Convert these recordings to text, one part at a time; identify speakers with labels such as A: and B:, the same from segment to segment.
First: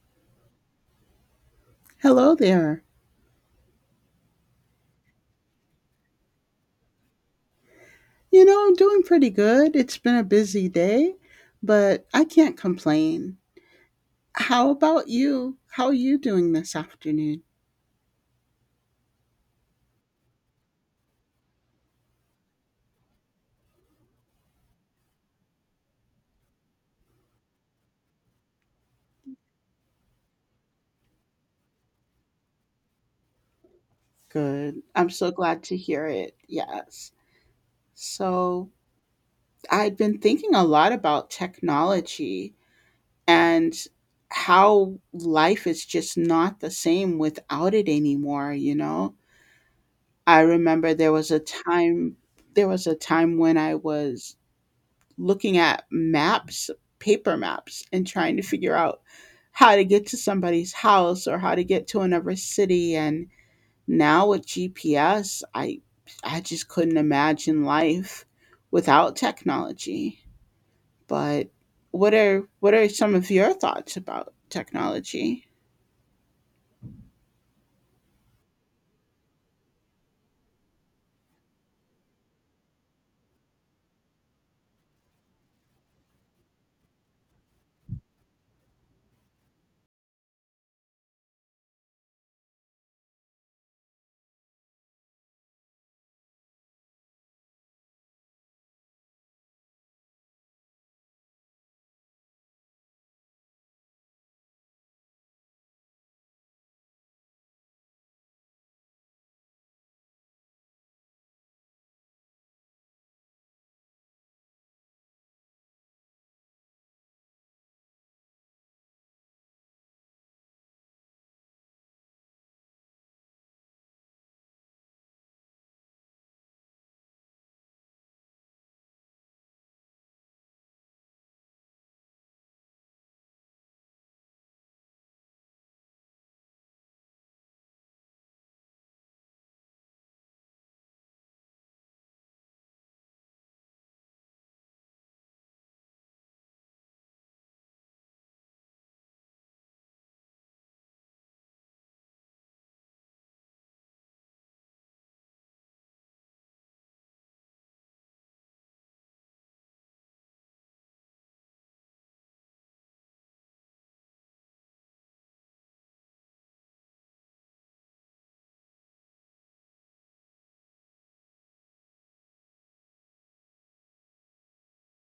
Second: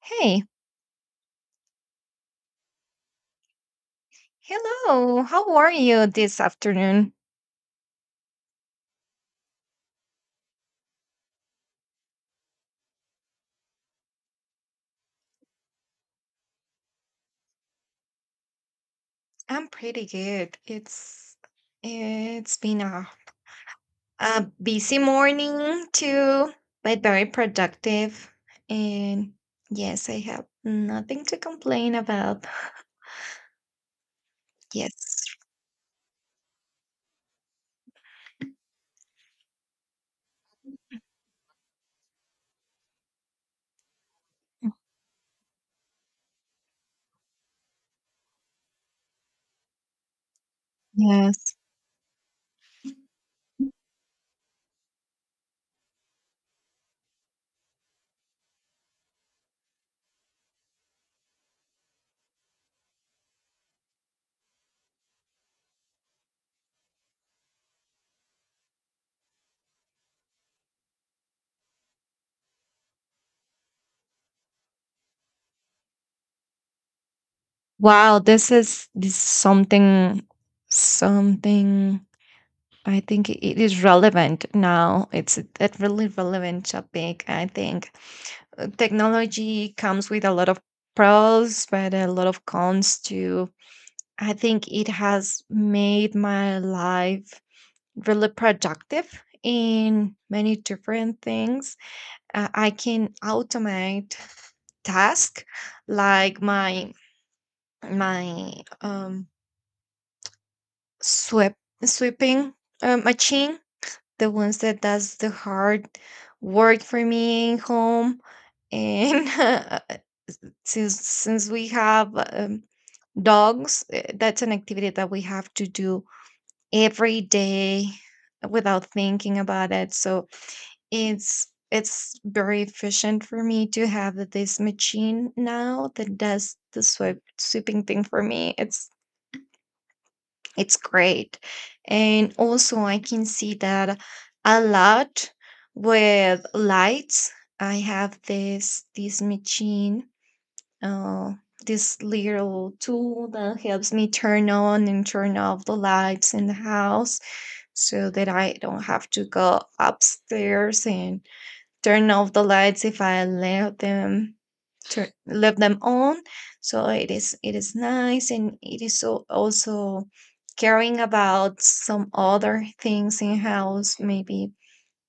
A: Hey,
B: Hello there.
A: hello. How are you this afternoon?
B: You know, I'm doing pretty good. It's been a busy day, but I can't complain. How about you? How are you doing this afternoon?
A: I'm pretty good. It's been a A busy morning too, but very productive and yes, I have nothing to complain about.
B: Good. I'm
A: Yes.
B: so glad to hear it. Yes. So, I've been thinking a lot about technology and how life is just not the same without it anymore, you know? I remember there was a
A: Yes.
B: time there was a time when I was looking at maps, paper maps, and trying to figure out how to get to somebody's house or how to get to another city. And now with GPS, I just couldn't imagine life without technology. But what are some of your thoughts about technology?
A: Wow, this is something something I think it is relevant now. It's a really relevant topic, I think. Technology comes with a lot of pros, but a lot of cons too. I think it has made my life really productive in many different things. I can automate tasks like my um, sweep sweeping machine, the ones that does the hard work for me in home and since we have dogs, that's an activity that we have to do every day without thinking about it. So it's very efficient for me to have this machine now that does the sweeping thing for me. It's great. And also I can see that a lot with lights. I have this machine, uh, this little tool that helps me turn on and turn off the lights in the house so that I don't have to go upstairs and turn off the lights if I left them left them on. So it is nice and it is so also caring about some other things in house, maybe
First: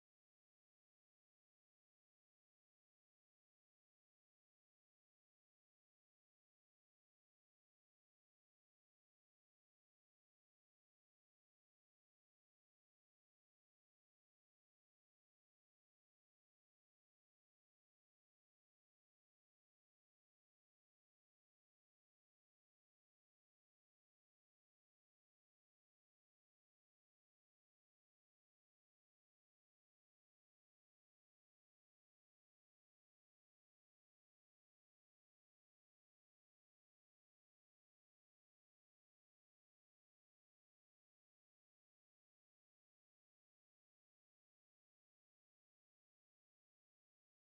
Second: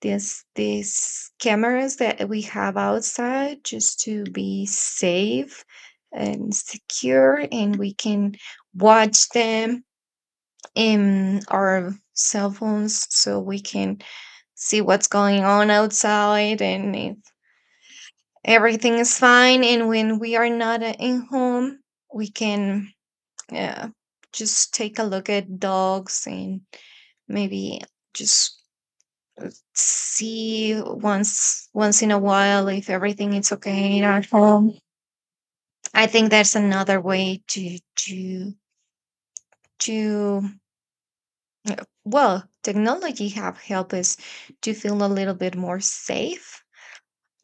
A: these cameras that we have outside just to be safe and secure, and we can watch them in our cell phones so we can see what's going on outside and if everything is fine. And when we are not in home, we can uh, just take a look at dogs and maybe just see once in a while if everything is okay at home. I think that's another way to to well, technology have helped us to feel a little bit more safe.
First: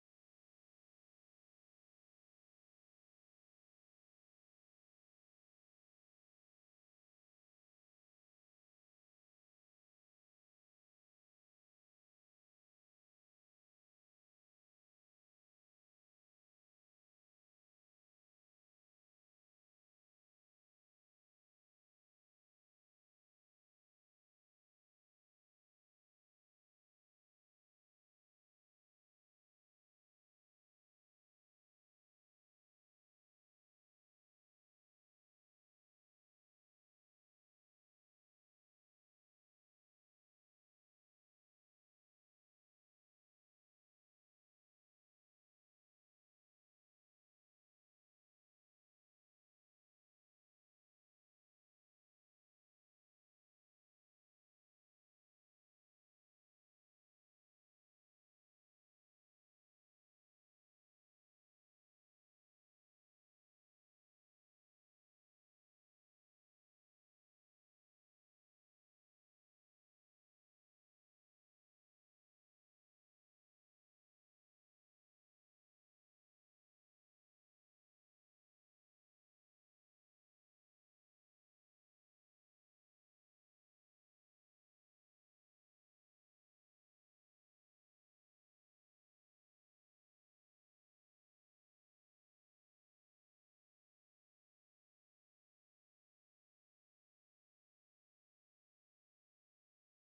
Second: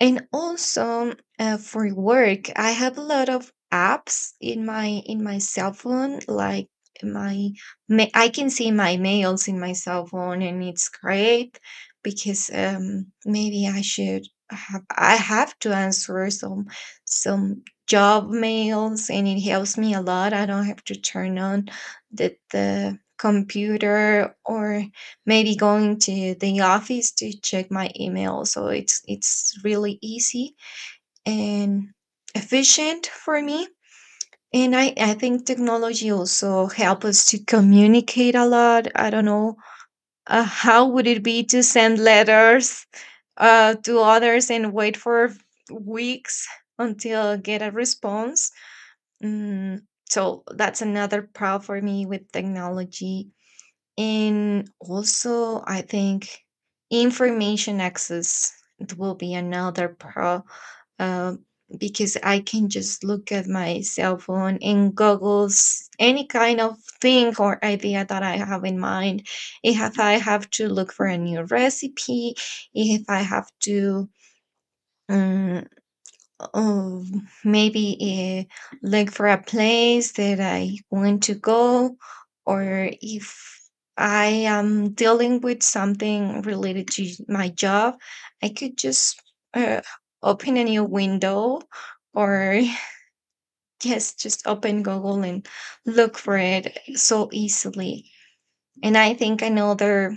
A: And also, for work, I have a lot of apps in my cell phone. Like my, I can see my mails in my cell phone, and it's great because maybe I have to answer some job mails, and it helps me a lot. I don't have to turn on the computer or maybe going to the office to check my email. So it's really easy and efficient for me. And I think technology also help us to communicate a lot. I don't know how would it be to send letters to others and wait for weeks until get a response. Mm, so that's another problem for me with technology. And also, I think information access it will be another pro, uh, because I can just look at my cell phone and Google's any kind of thing or idea that I have in mind. If I have to look for a new recipe, if I have to um, oh, maybe look for a place that I want to go, or if I am dealing with something related to my job, I could just uh, open a new window or yes, just open Google and look for it so easily. And I think another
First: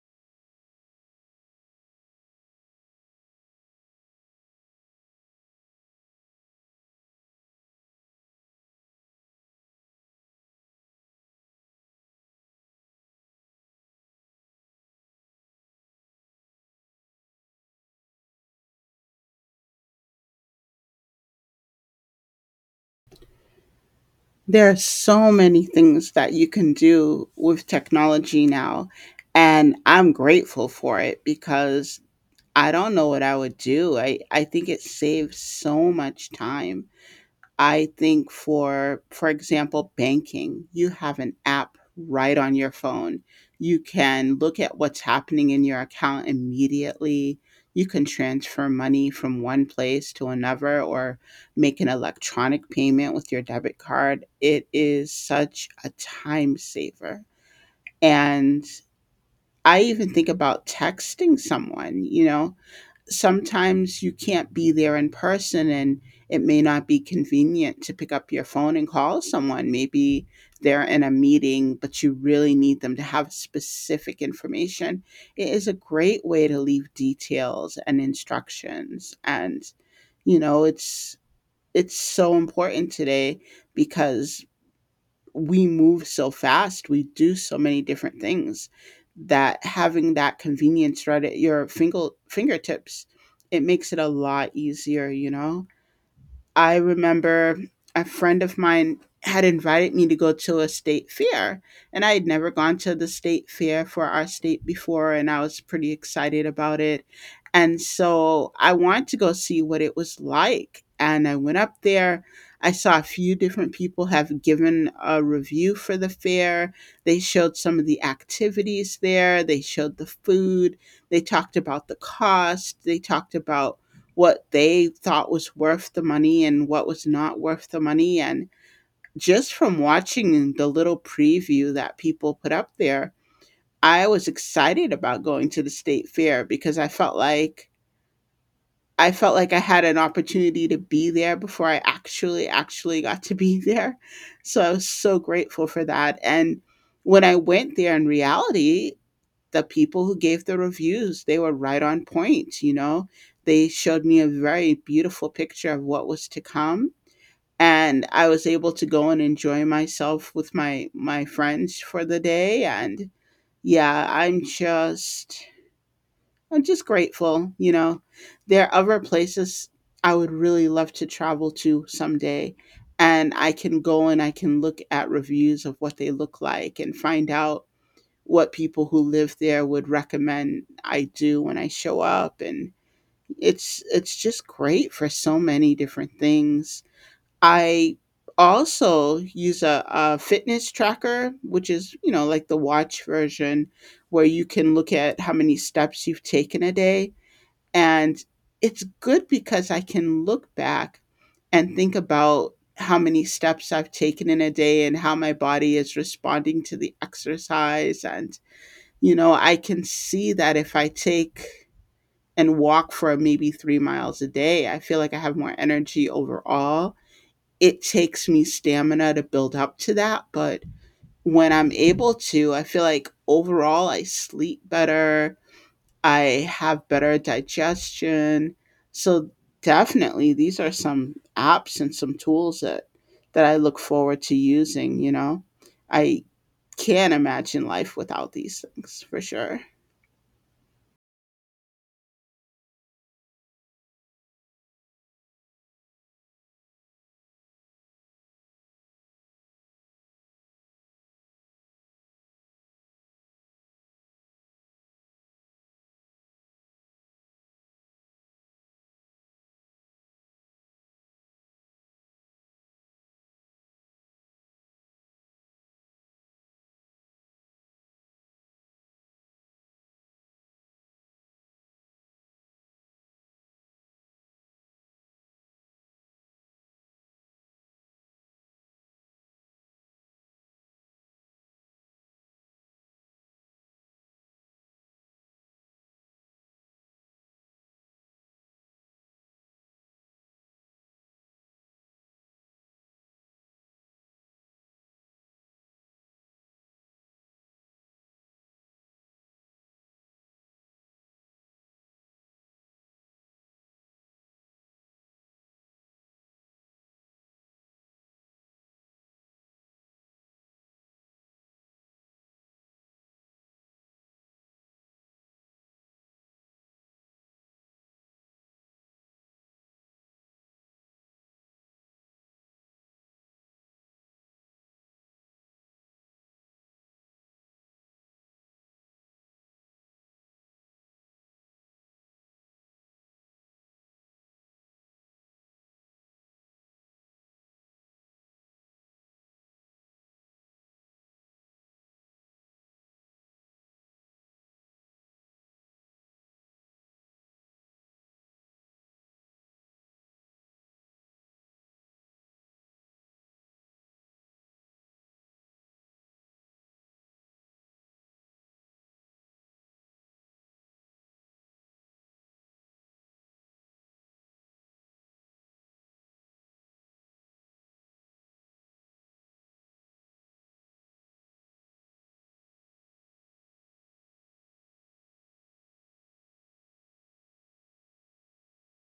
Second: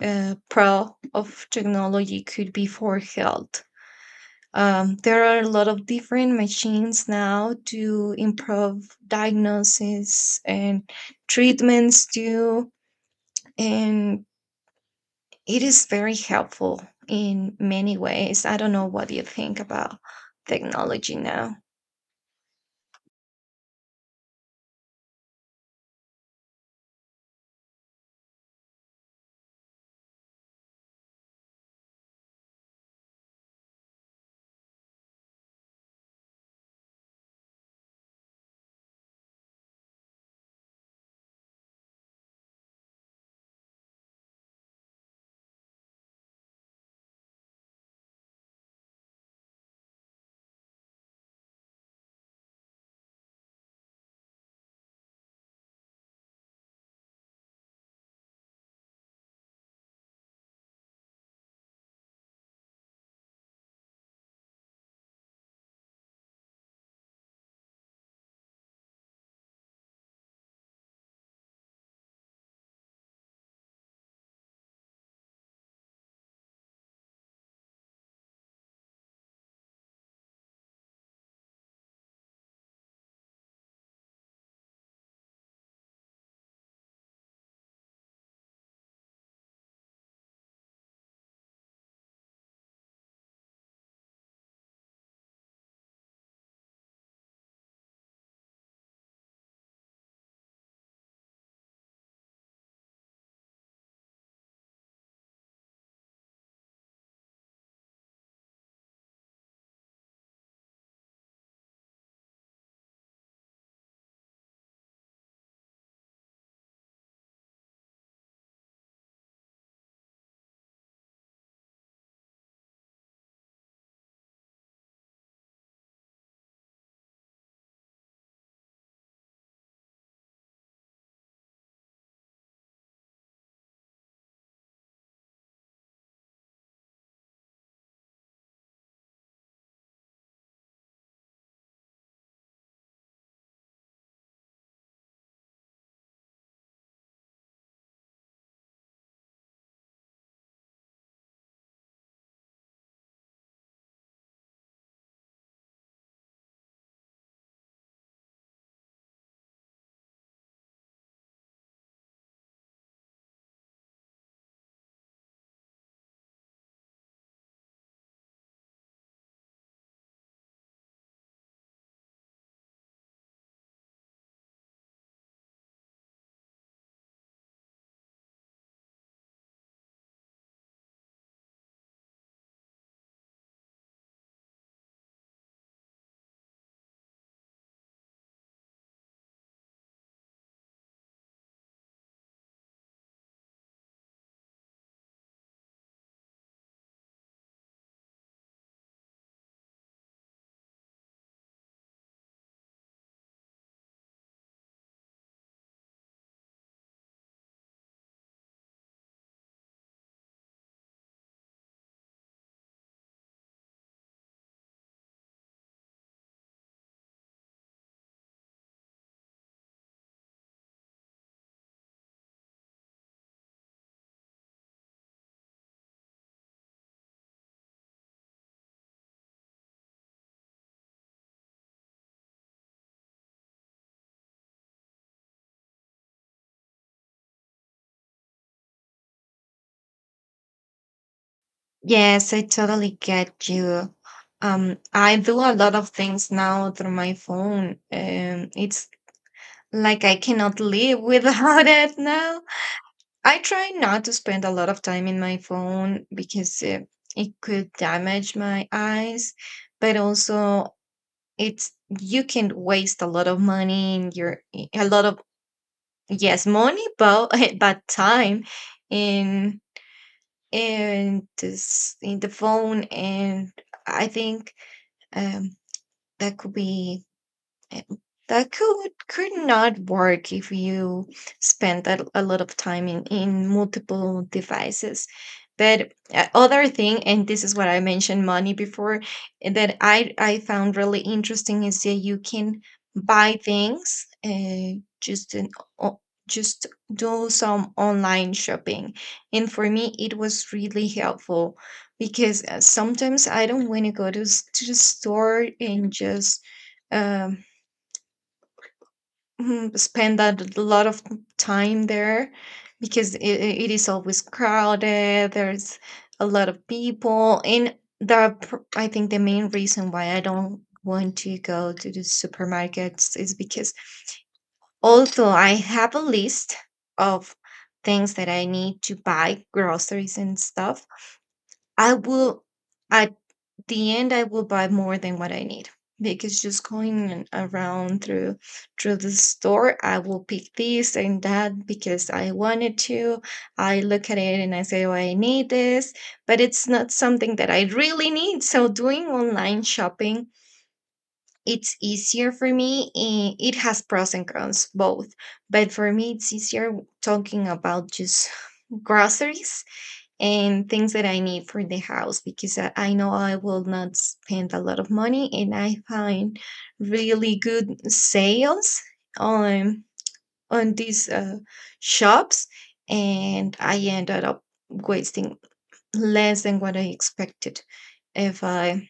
A: pro of technology could be for health. There are a lot of different machines now to improve diagnosis and treatments too, and it is very helpful in many ways. I don't know what you think about technology now.
B: There are so many things that you can do with technology now, and I'm grateful for it because I don't know what I would do. I think it saves so much time. I think for example, banking, you have an app right on your phone. You can look at what's happening in your account immediately. You can transfer money from one place to another or make an electronic payment with your debit card. It is such a time saver. And I even think about texting someone, sometimes you can't be there in person and it may not be convenient to pick up your phone and call someone. Maybe they're in a meeting, but you really need them to have specific information. It is a great way to leave details and instructions. And, you know, it's it's so important today because we move so fast, we do so many different things that having that convenience right at your fingertips, it makes it a lot easier, you know? I remember a friend of mine had invited me to go to a state fair, and I had never gone to the state fair for our state before, and I was pretty excited about it. And so I wanted to go see what it was like. And I went up there. I saw a few different people have given a review for the fair. They showed some of the activities there, they showed the food, they talked about the cost, they talked about what they thought was worth the money and what was not worth the money. And just from watching the little preview that people put up there, I was excited about going to the state fair because I felt like I had an opportunity to be there before I actually got to be there. So I was so grateful for that. And when I went there in reality, the people who gave the reviews they were right on point, you know They showed me a very beautiful picture of what was to come, and I was able to go and enjoy myself with my friends for the day. And yeah, I'm just grateful, you know? There are other places I would really love to travel to someday, and I can go and I can look at reviews of what they look like and find out what people who live there would recommend I do when I show up, and it's just great for so many different things. I also use a fitness tracker, which is, like the watch version where you can look at how many steps you've taken a day. And it's good because I can look back and think about how many steps I've taken in a day and how my body is responding to the exercise. And, you know, I can see that if I take and walk for maybe 3 miles a day, I feel like I have more energy overall. It takes me stamina to build up to that. But when I'm able to, I feel like overall I sleep better, I have better digestion. So definitely these are some apps and some tools that I look forward to using, you know. I can't imagine life without these things for sure.
A: Yes, I totally get you. I do a lot of things now through my phone. It's like I cannot live without it now. I try not to spend a lot of time in my phone because it could damage my eyes, but also it's you can waste a lot of money in your a lot of yes money but but time in in this in the phone. And I think um that could be uh, that could not work if you spend a lot of time in multiple devices. But other thing, and this is what I mentioned money before, that I found really interesting is that you can buy things just o- just do some online shopping. And for me, it was really helpful because sometimes I don't want to go to to the store and just. Um, Mhm, spend that a lot of time there because it is always crowded, there's a lot of people, and the pr I think the main reason why I don't want to go to the supermarkets is because although I have a list of things that I need to buy, groceries and stuff, I will I the end I will buy more than what I need because just going around through the store I will pick this and that because I wanted to. I look at it and I say, "Oh, I need this," but it's not something that I really need. So doing online shopping, it's easier for me. It has pros and cons both, but for me it's easier talking about just groceries and things that I need for the house because I know I will not spend a lot of money and I find really good sales on on these shops and I ended up wasting less than what I expected if I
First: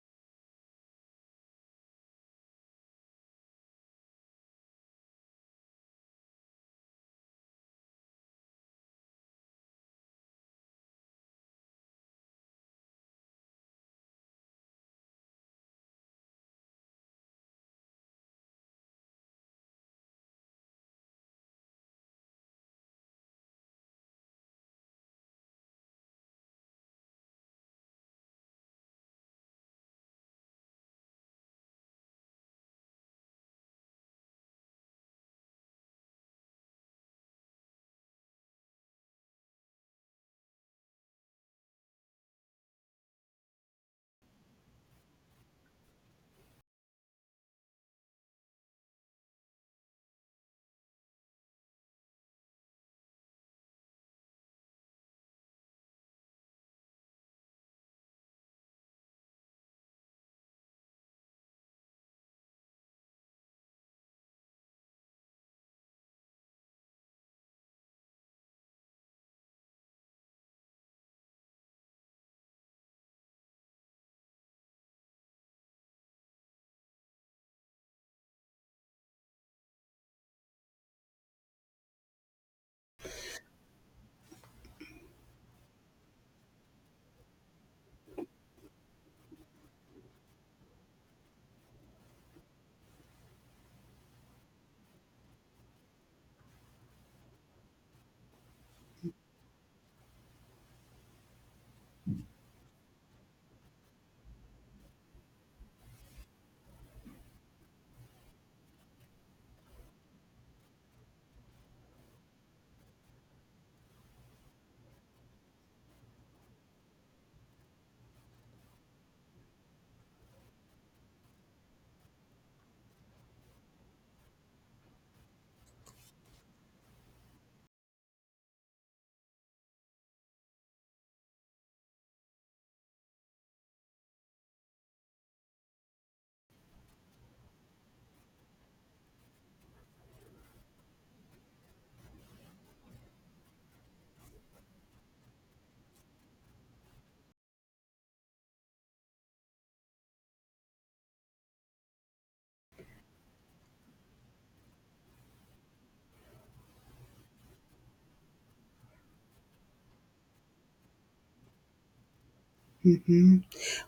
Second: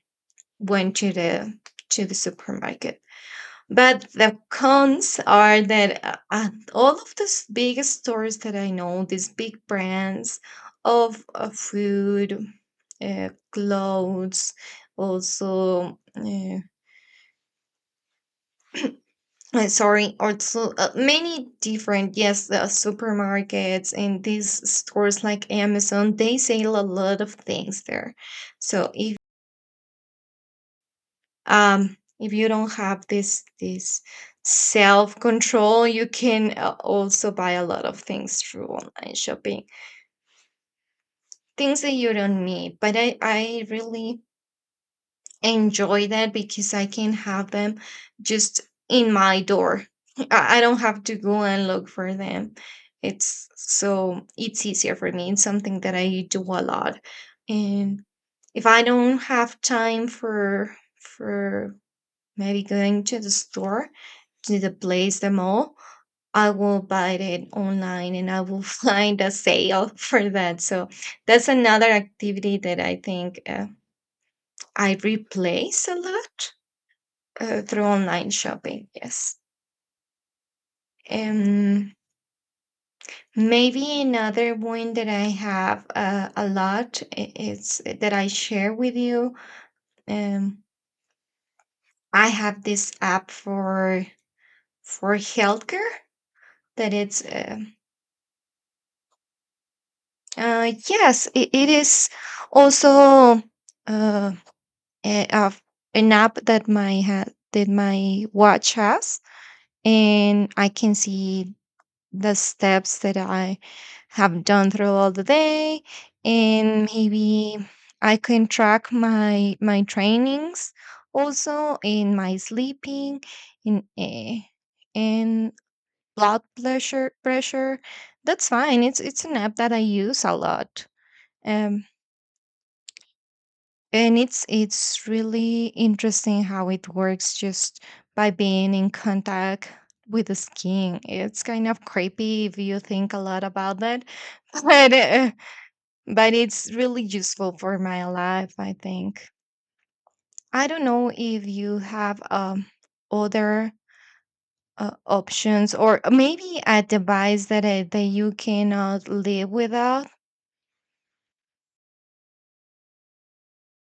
A: went to the supermarket. But the cons are that all of these big stores that I know, these big brands of food, clothes, also, sorry, also many different, yes, the supermarkets and these stores like Amazon, they sell a lot of things there. So if you don't have this self control, you can also buy a lot of things through online shopping, things that you don't need. But I really enjoy that because I can have them just in my door. I don't have to go and look for them. It's so it's easier for me. It's something that I do a lot, and if I don't have time for maybe going to the store to the place the mall, I will buy it online and I will find a sale for that. So that's another activity that I think I replace a lot, through online shopping. Yes, um maybe another one that I have, a lot, it's that I share with you. um I have this app for healthcare that it's yes, it is also uh, a, a- an app that that my watch has, and I can see the steps that I have done throughout the day, and maybe I can track my trainings, also in my sleeping in and blood pressure. That's fine. It's an app that I use a lot. Um, and it's really interesting how it works just by being in contact with the skin. It's kind of creepy if you think a lot about that, but uh, but it's really useful for my life, I think. I don't know if you have other options or maybe a device that that you cannot live without.
B: Hmm.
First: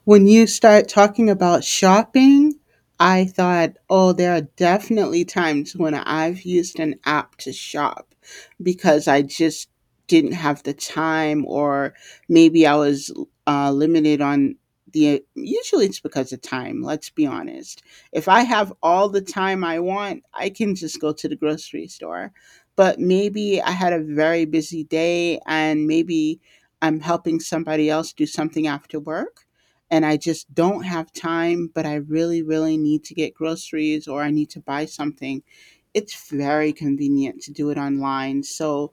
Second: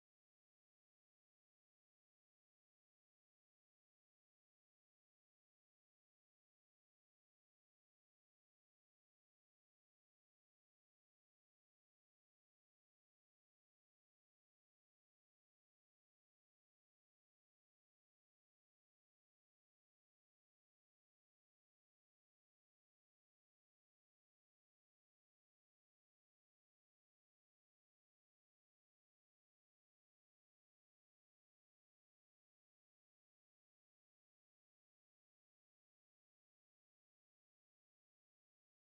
B: When you start talking about shopping, I thought, oh, there are definitely times when I've used an app to shop because I just didn't have the time, or maybe I was limited on the. Usually it's because of time, let's be honest. If I have all the time I want, I can just go to the grocery store. But maybe I had a very busy day and maybe I'm helping somebody else do something after work and I just don't have time, but I really, really need to get groceries or I need to buy something. It's very convenient to do it online. So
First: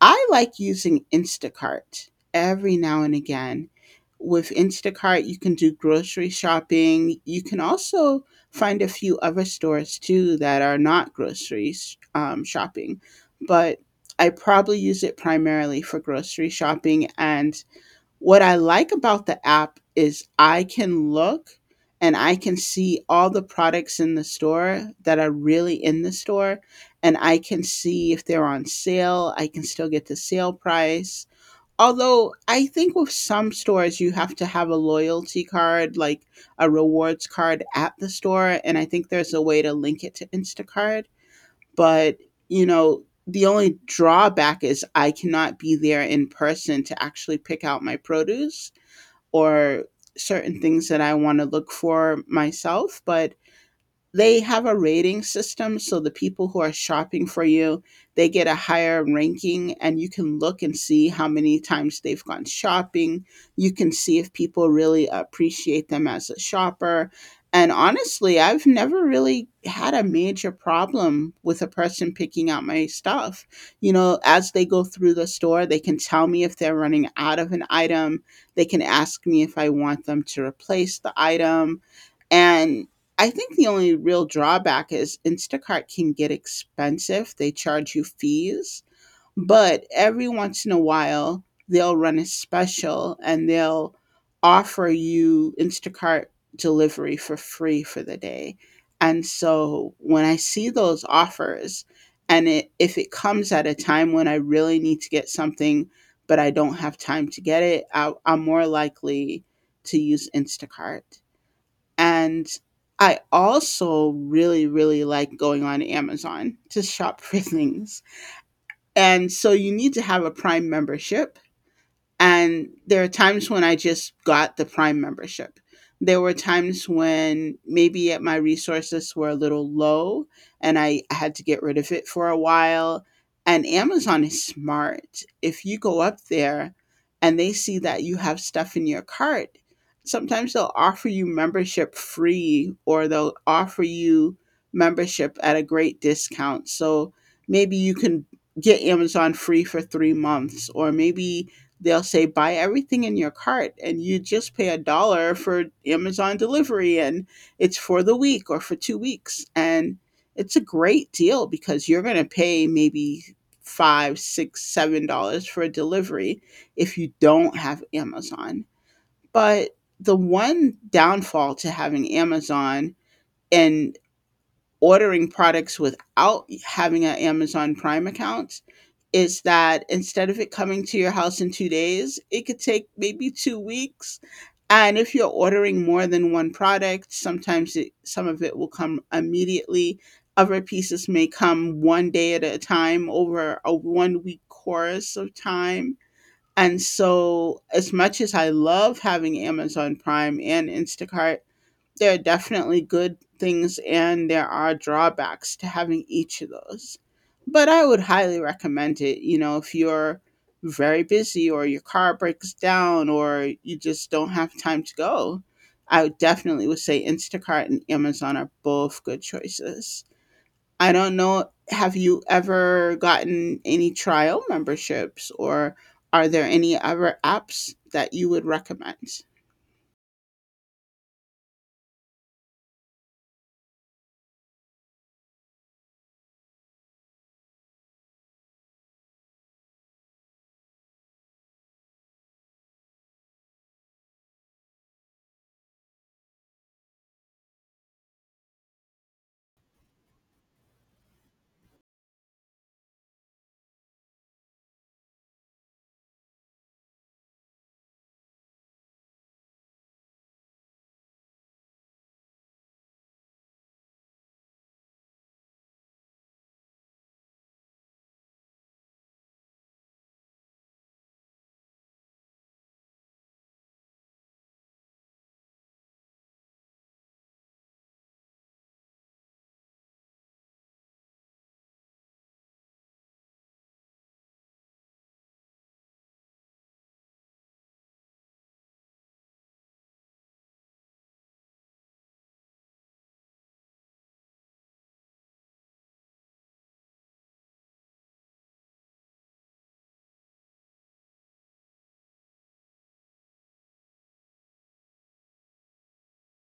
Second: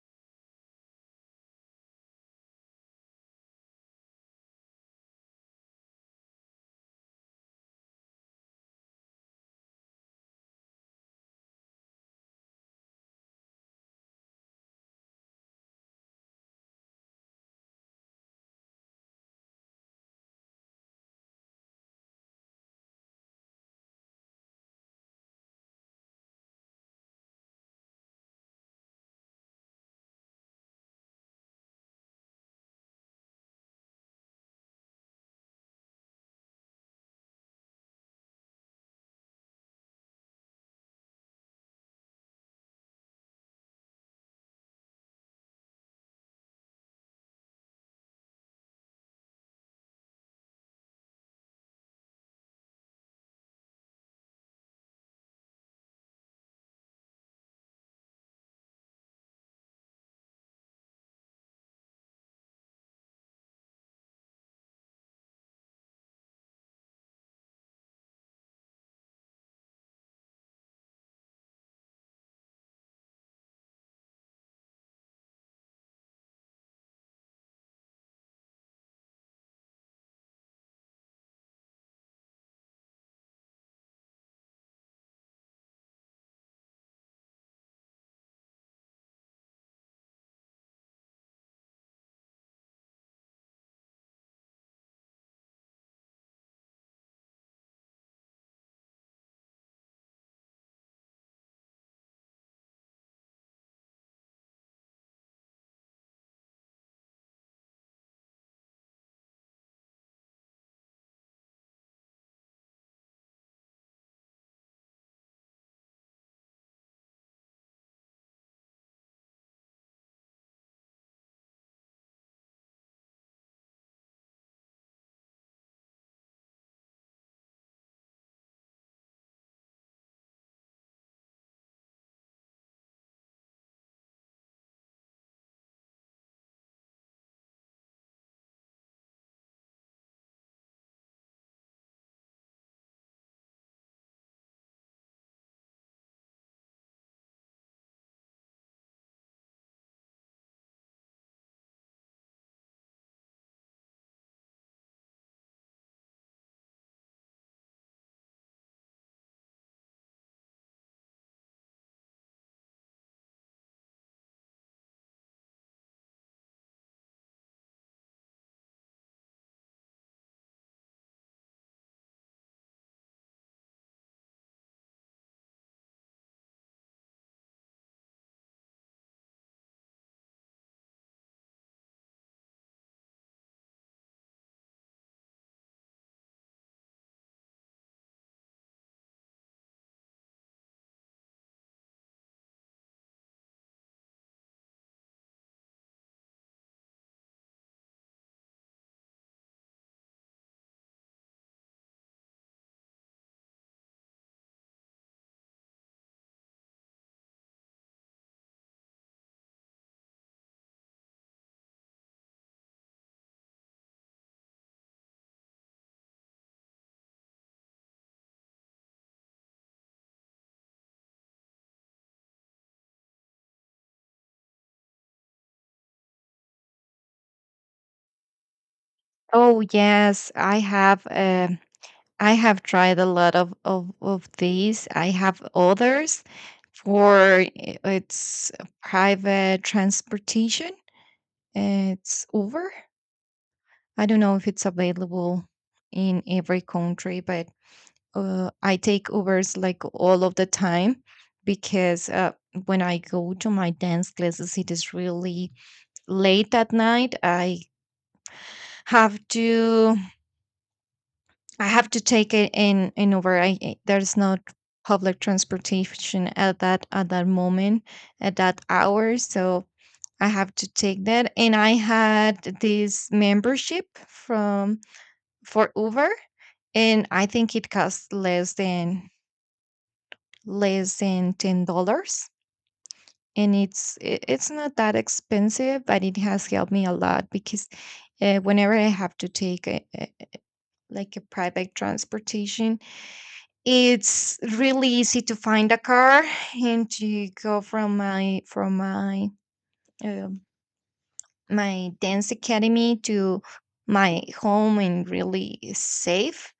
B: I like using Instacart every now and again. With Instacart, you can do grocery shopping. You can also find a few other stores too that are not grocery shopping, but I probably use it primarily for grocery shopping. And what I like about the app is I can look and I can see all the products in the store that are really in the store, and I can see if they're on sale. I can still get the sale price. Although I think with some stores you have to have a loyalty card, like a rewards card at the store, and I think there's a way to link it to Instacart, but the only drawback is I cannot be there in person to actually pick out my produce or certain things that I want to look for myself. But they have a rating system, so the people who are shopping for you, they get a higher ranking and you can look and see how many times they've gone shopping. You can see if people really appreciate them as a shopper, and honestly, I've never really had a major problem with a person picking out my stuff. You know, as they go through the store, they can tell me if they're running out of an item. They can ask me if I want them to replace the item. And I think the only real drawback is Instacart can get expensive. They charge you fees, but every once in a while, they'll run a special and they'll offer you Instacart delivery for free for the day. And so when I see those offers, and if it comes at a time when I really need to get something, but I don't have time to get it, I'm more likely to use Instacart. And I also really, really like going on Amazon to shop for things. And so you need to have a Prime membership, and there are times when I just got the Prime membership. There were times when maybe at my resources were a little low and I had to get rid of it for a while. And Amazon is smart. If you go up there and they see that you have stuff in your cart, sometimes they'll offer you membership free or they'll offer you membership at a great discount. So maybe you can get Amazon free for 3 months, or maybe they'll say buy everything in your cart and you just pay a dollar for Amazon delivery, and it's for the week or for 2 weeks. And it's a great deal because you're going to pay maybe five, six, $7 for a delivery if you don't have Amazon. But the one downfall to having Amazon and ordering products without having an Amazon Prime account is that instead of it coming to your house in 2 days, it could take maybe 2 weeks. And if you're ordering more than one product, sometimes some of it will come immediately. Other pieces may come one day at a time over a one week course of time. And so, as much as I love having Amazon Prime and Instacart, there are definitely good things and there are drawbacks to having each of those. But I would highly recommend it. You know, if you're very busy or your car breaks down or you just don't have time to go, I would definitely would say Instacart and Amazon are both good choices. I don't know, have you ever gotten any trial memberships or are there any other apps that you would recommend?
A: Oh yes, I have. I have tried a lot of these. I have others for it's private transportation. It's Uber. I don't know if it's available in every country, but I take Ubers like all of the time because when I go to my dance classes, it is really late at night. Have to I have to take it in Uber. There's no public transportation at that moment at that hour, so I have to take that. And I had this membership from for Uber, and I think it costs less than $10. And it's it's not that expensive, but it has helped me a lot because whenever I have to take like a private transportation, it's really easy to find a car and to go from my um, my dance academy to my home, and really is safe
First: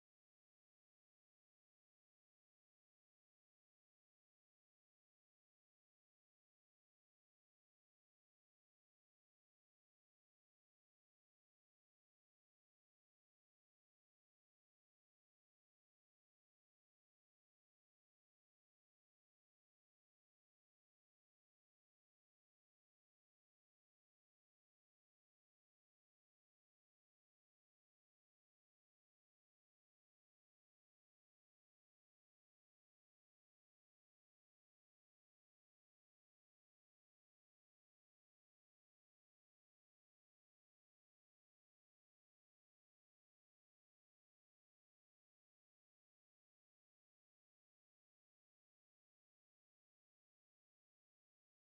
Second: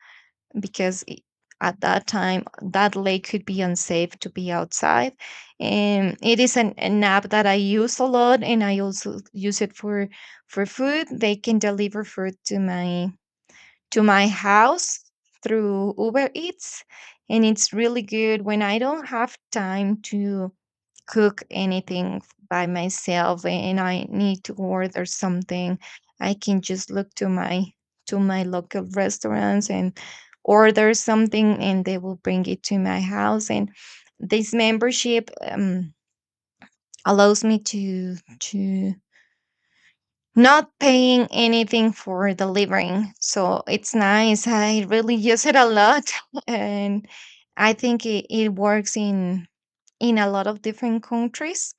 A: because at that time that lake could be unsafe to be outside. And it is an app that I use a lot, and I also use it for food. They can deliver food to my house through Uber Eats. And it's really good when I don't have time to cook anything by myself and I need to order something. I can just look to my local restaurants and order something and they will bring it to my house. And this membership, allows me to not paying anything for delivering. So it's nice. I really use it a lot, and I think it works in a lot of different countries.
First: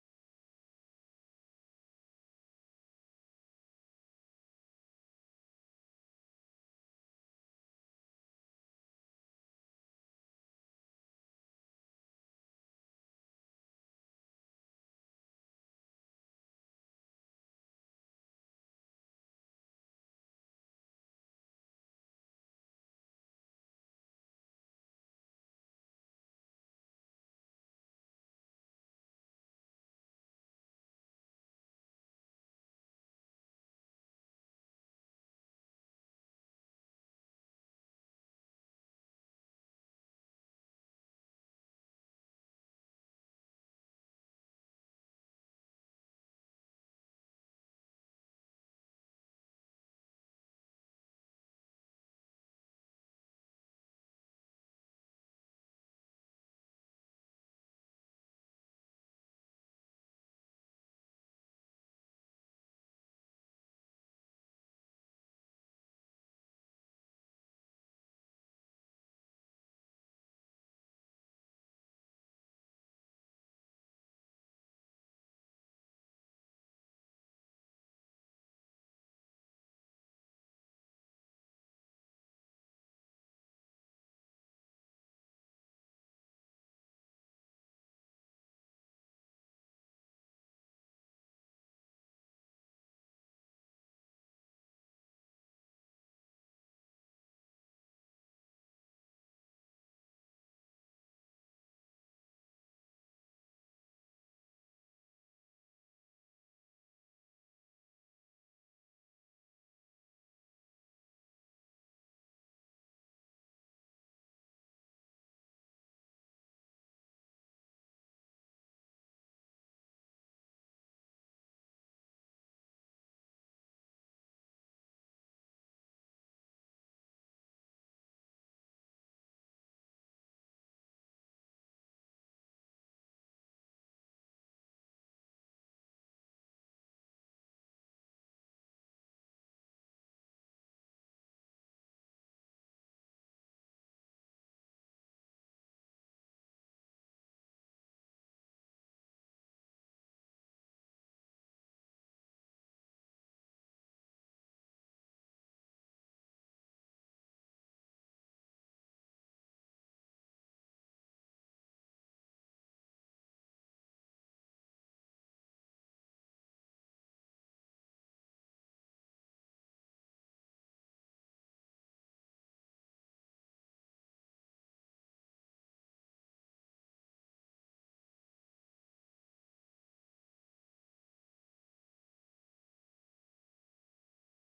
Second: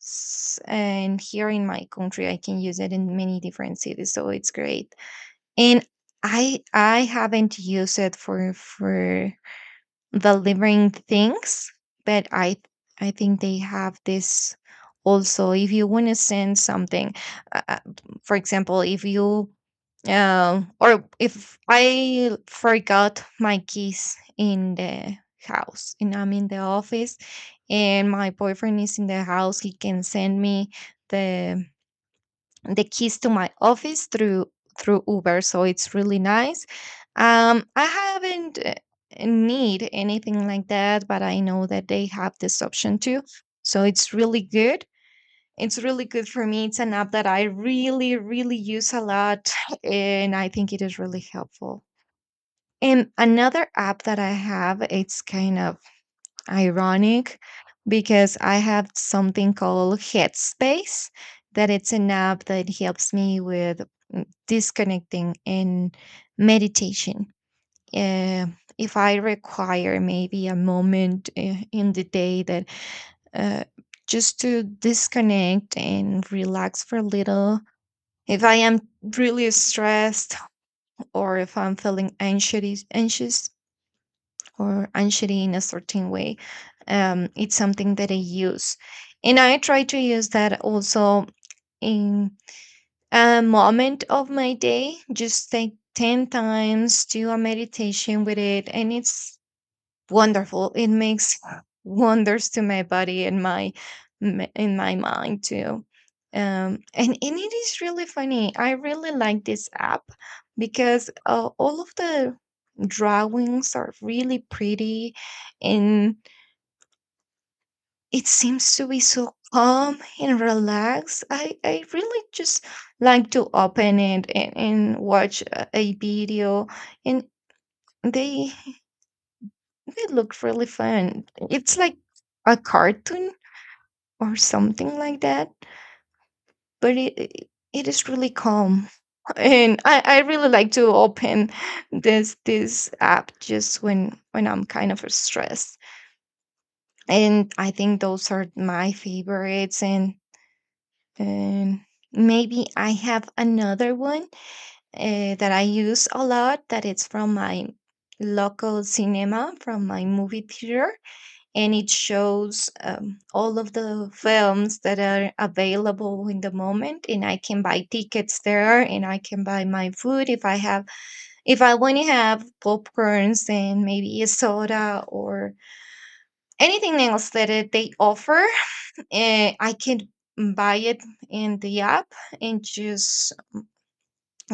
A: And here in my country, I can use it in many different cities. So it's great. And I haven't used it for delivering things, but I think they have this also if you want to send something uh, uh, for example, if you or if I forgot my keys in the house and I'm in the office, and my boyfriend is in the house, he can send me the the keys to my office through Uber, so it's really nice. I haven't need anything like that, but I know that they have this option too, so it's really good. It's really good for me. It's an app that I really, really use a lot, and I think it is really helpful. And another app that I have, it's kind of ironic, because I have something called Headspace, that it's an app that helps me with disconnecting and meditation. Uh, if I require maybe a moment in the day that uh, just to disconnect and relax for a little, if I am really stressed, or if I'm feeling anxious, anxious, or anxiety in a certain way. It's something that I use. And I try to use that also in a moment of my day, just like 10 times, do a meditation with it. And it's wonderful. It makes wonders to my body and my in my mind too. And it is really funny. I really like this app because all of the drawings are really pretty, and it seems to be so calm and relaxed. I really just like to open it, and watch a video, and they. It looked really fun. It's like a cartoon or something like that, but it is really calm. And I really like to open this app just when I'm kind of stressed. And I think those are my favorites. And maybe I have another one that I use a lot. That it's from my local cinema, from my movie theater, and it shows all of the films that are available in the moment, and I can buy tickets there, and I can buy my food if I have, if I want to have popcorns and maybe a soda or anything else that it, they offer. I can buy it in the app and just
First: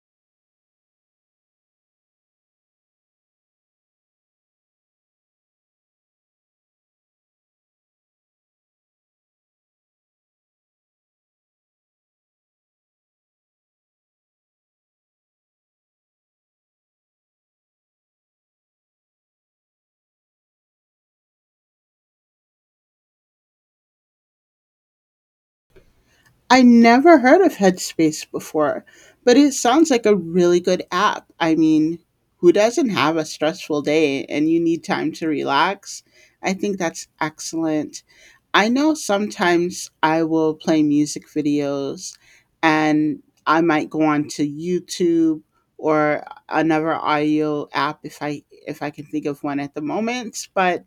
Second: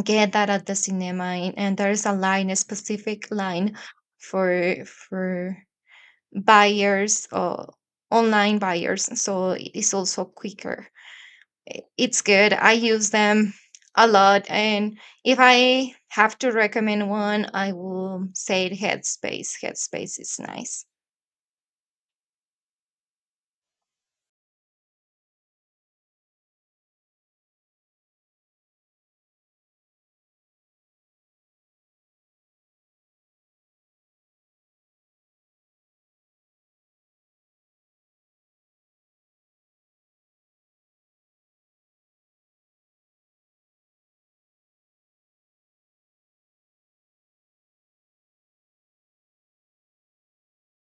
A: get that at the cinema, and there's a line, a specific line for buyers, online buyers, so it is also quicker. It's good. I use them a lot. And if I have to recommend one, I will say Headspace. Headspace is nice.
B: I never heard of Headspace before, but it sounds like a really good app. I mean, who doesn't have a stressful day and you need time to relax? I think that's excellent. I know sometimes I will play music videos, and I might go on to YouTube or another audio app if I can think of one at the moment, but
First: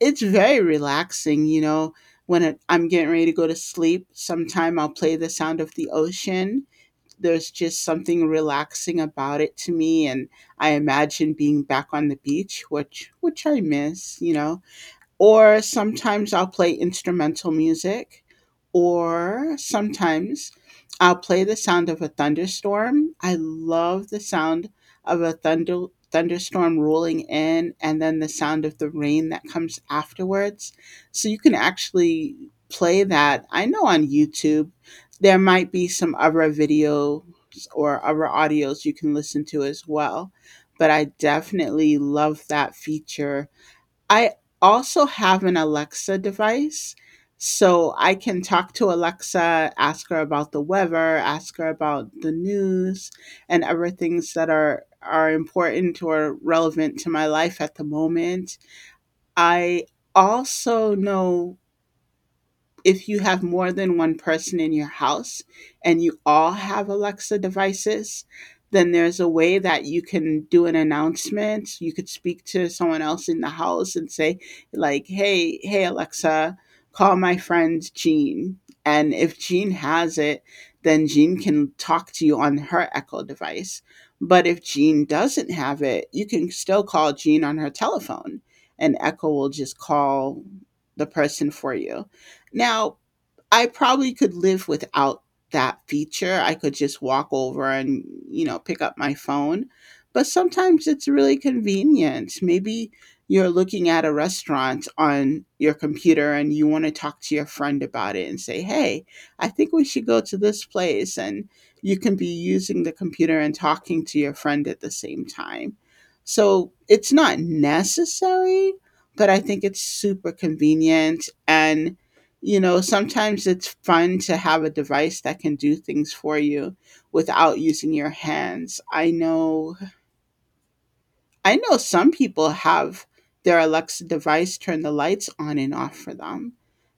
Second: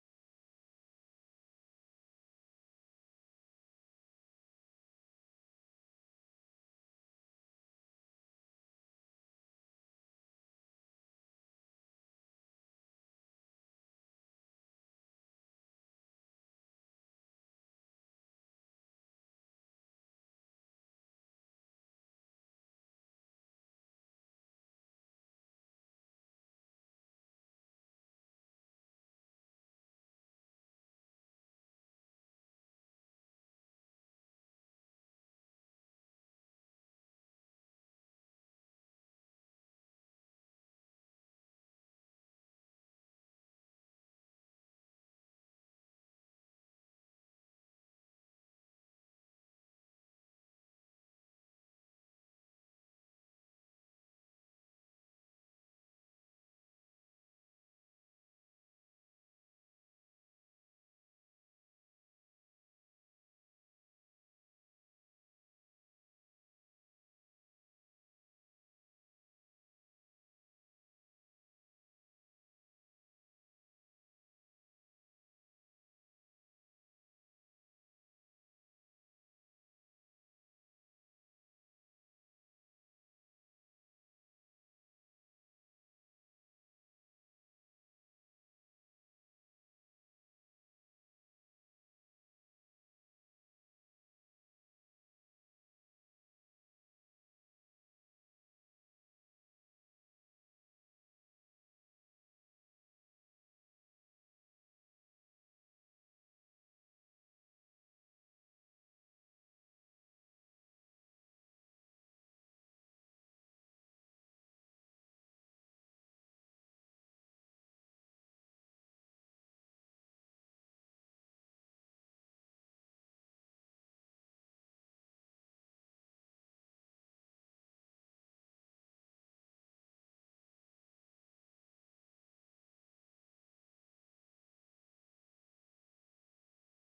B: it's very relaxing, you know, I'm getting ready to go to sleep. Sometime I'll play the sound of the ocean. There's just something relaxing about it to me, and I imagine being back on the beach, which I miss, you know. Or sometimes I'll play instrumental music, or sometimes I'll play the sound of a thunderstorm. I love the sound of a thunderstorm rolling in, and then the sound of the rain that comes afterwards. So you can actually play that. I know on YouTube there might be some other videos or other audios you can listen to as well, but I definitely love that feature. I also have an Alexa device, so I can talk to Alexa, ask her about the weather, ask her about the news, and other things that are important or relevant to my life at the moment. I also know if you have more than one person in your house and you all have Alexa devices, then there's a way that you can do an announcement. You could speak to someone else in the house and say, like, hey, Alexa, call my friend Jean. And if Jean has it, then Jean can talk to you on her Echo device. But if Jean doesn't have it, you can still call Jean on her telephone, and Echo will just call the person for you. Now, I probably could live without that feature. I could just walk over and, you know, pick up my phone. But sometimes it's really convenient. Maybe you're looking at a restaurant on your computer and you want to talk to your friend about it and say, hey, I think we should go to this place. And you can be using the computer and talking to your friend at the same time. So it's not necessary, but I think it's super convenient. And you know, sometimes it's fun to have a device that can do things for you without using your hands. I know some people have their Alexa device turn the lights on and off for them.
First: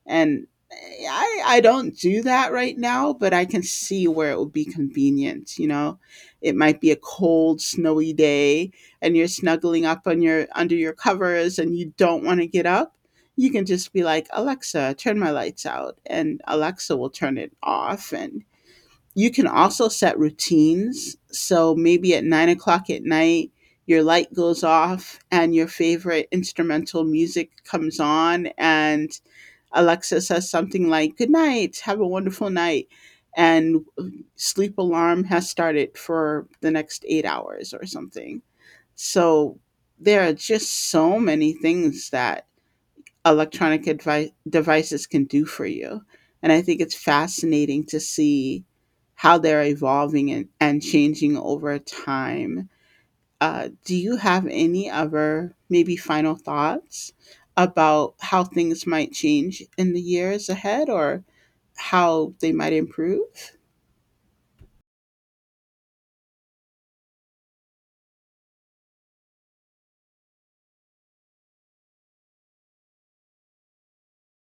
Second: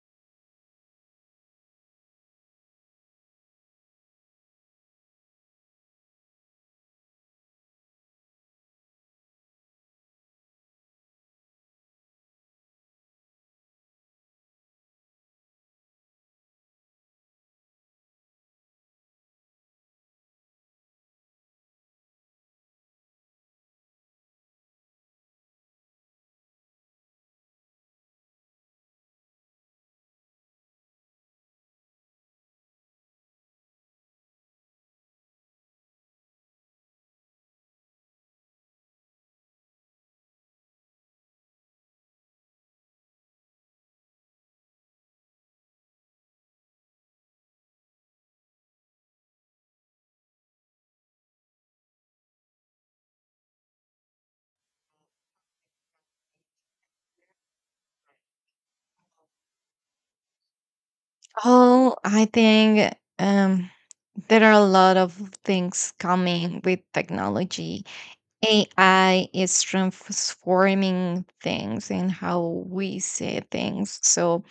B: And I don't do that right now, but I can see where it would be convenient. You know, it might be a cold, snowy day and you're snuggling up on your under your covers and you don't want to get up. You can just be like, Alexa, turn my lights out. And Alexa will turn it off. And you can also set routines. So maybe at 9 o'clock at night, your light goes off and your favorite instrumental music comes on, and Alexa says something like, good night, have a wonderful night. And sleep alarm has started for the next 8 hours or something. So there are just so many things that devices can do for you. And I think it's fascinating to see how they're evolving and, changing over time. Do you have any other, maybe, final thoughts about how things might change in the years ahead, or
A: Oh, I
B: how they might
A: think,
B: improve?
A: um there are a lot of things coming with technology. AI is transforming things and how we see things. So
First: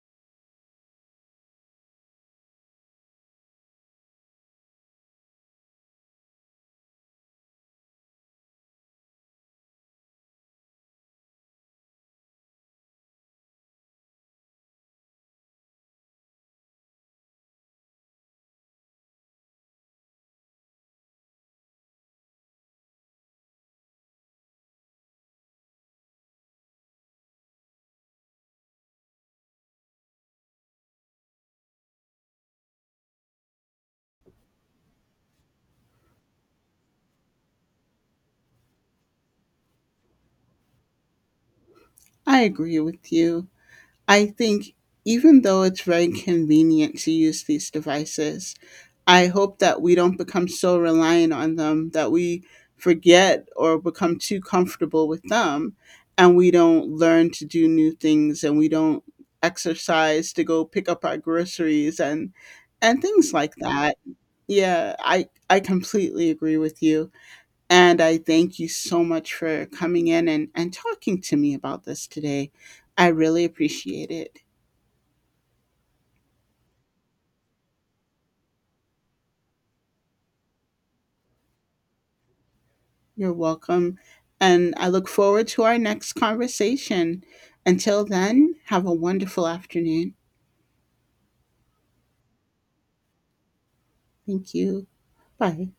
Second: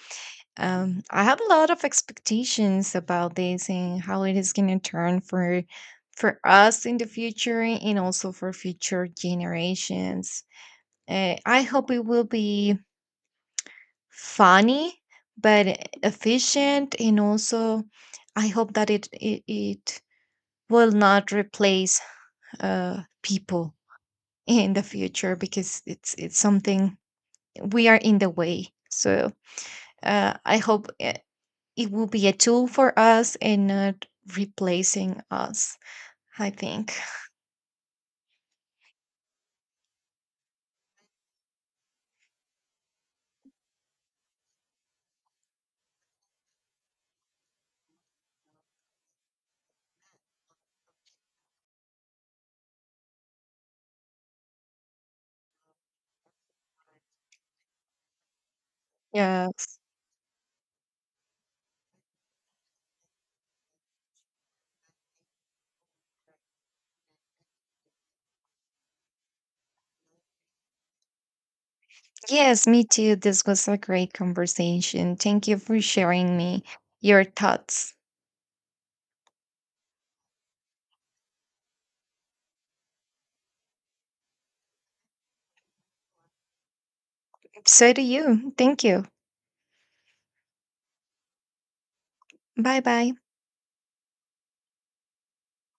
A: I have a lot of expectations about this and how it is going to turn for us in the future, and also for future generations. I hope it will be funny but efficient, and also I hope that it will not replace people in the future, because it's something we are in the way. So I hope, it will be a tool for us and not replacing us, I think.
B: I agree with you. I think even though it's very convenient to use these devices, I hope that we don't become so reliant on them that we forget or become too comfortable with them, and we don't learn to do new things, and we don't
A: Yes.
B: exercise to go pick up our groceries and things like that. Yeah, I completely agree with you. And I thank you so much for coming in and, talking to me about this today.
A: Yes, me
B: I
A: too.
B: really
A: This was a
B: appreciate
A: great
B: it.
A: conversation. Thank you for sharing me your thoughts.
B: You're welcome. And I look forward to our next conversation.
A: So do
B: Until
A: you.
B: then,
A: Thank
B: have a
A: you.
B: wonderful afternoon.
A: Bye bye.
B: Thank you. Bye.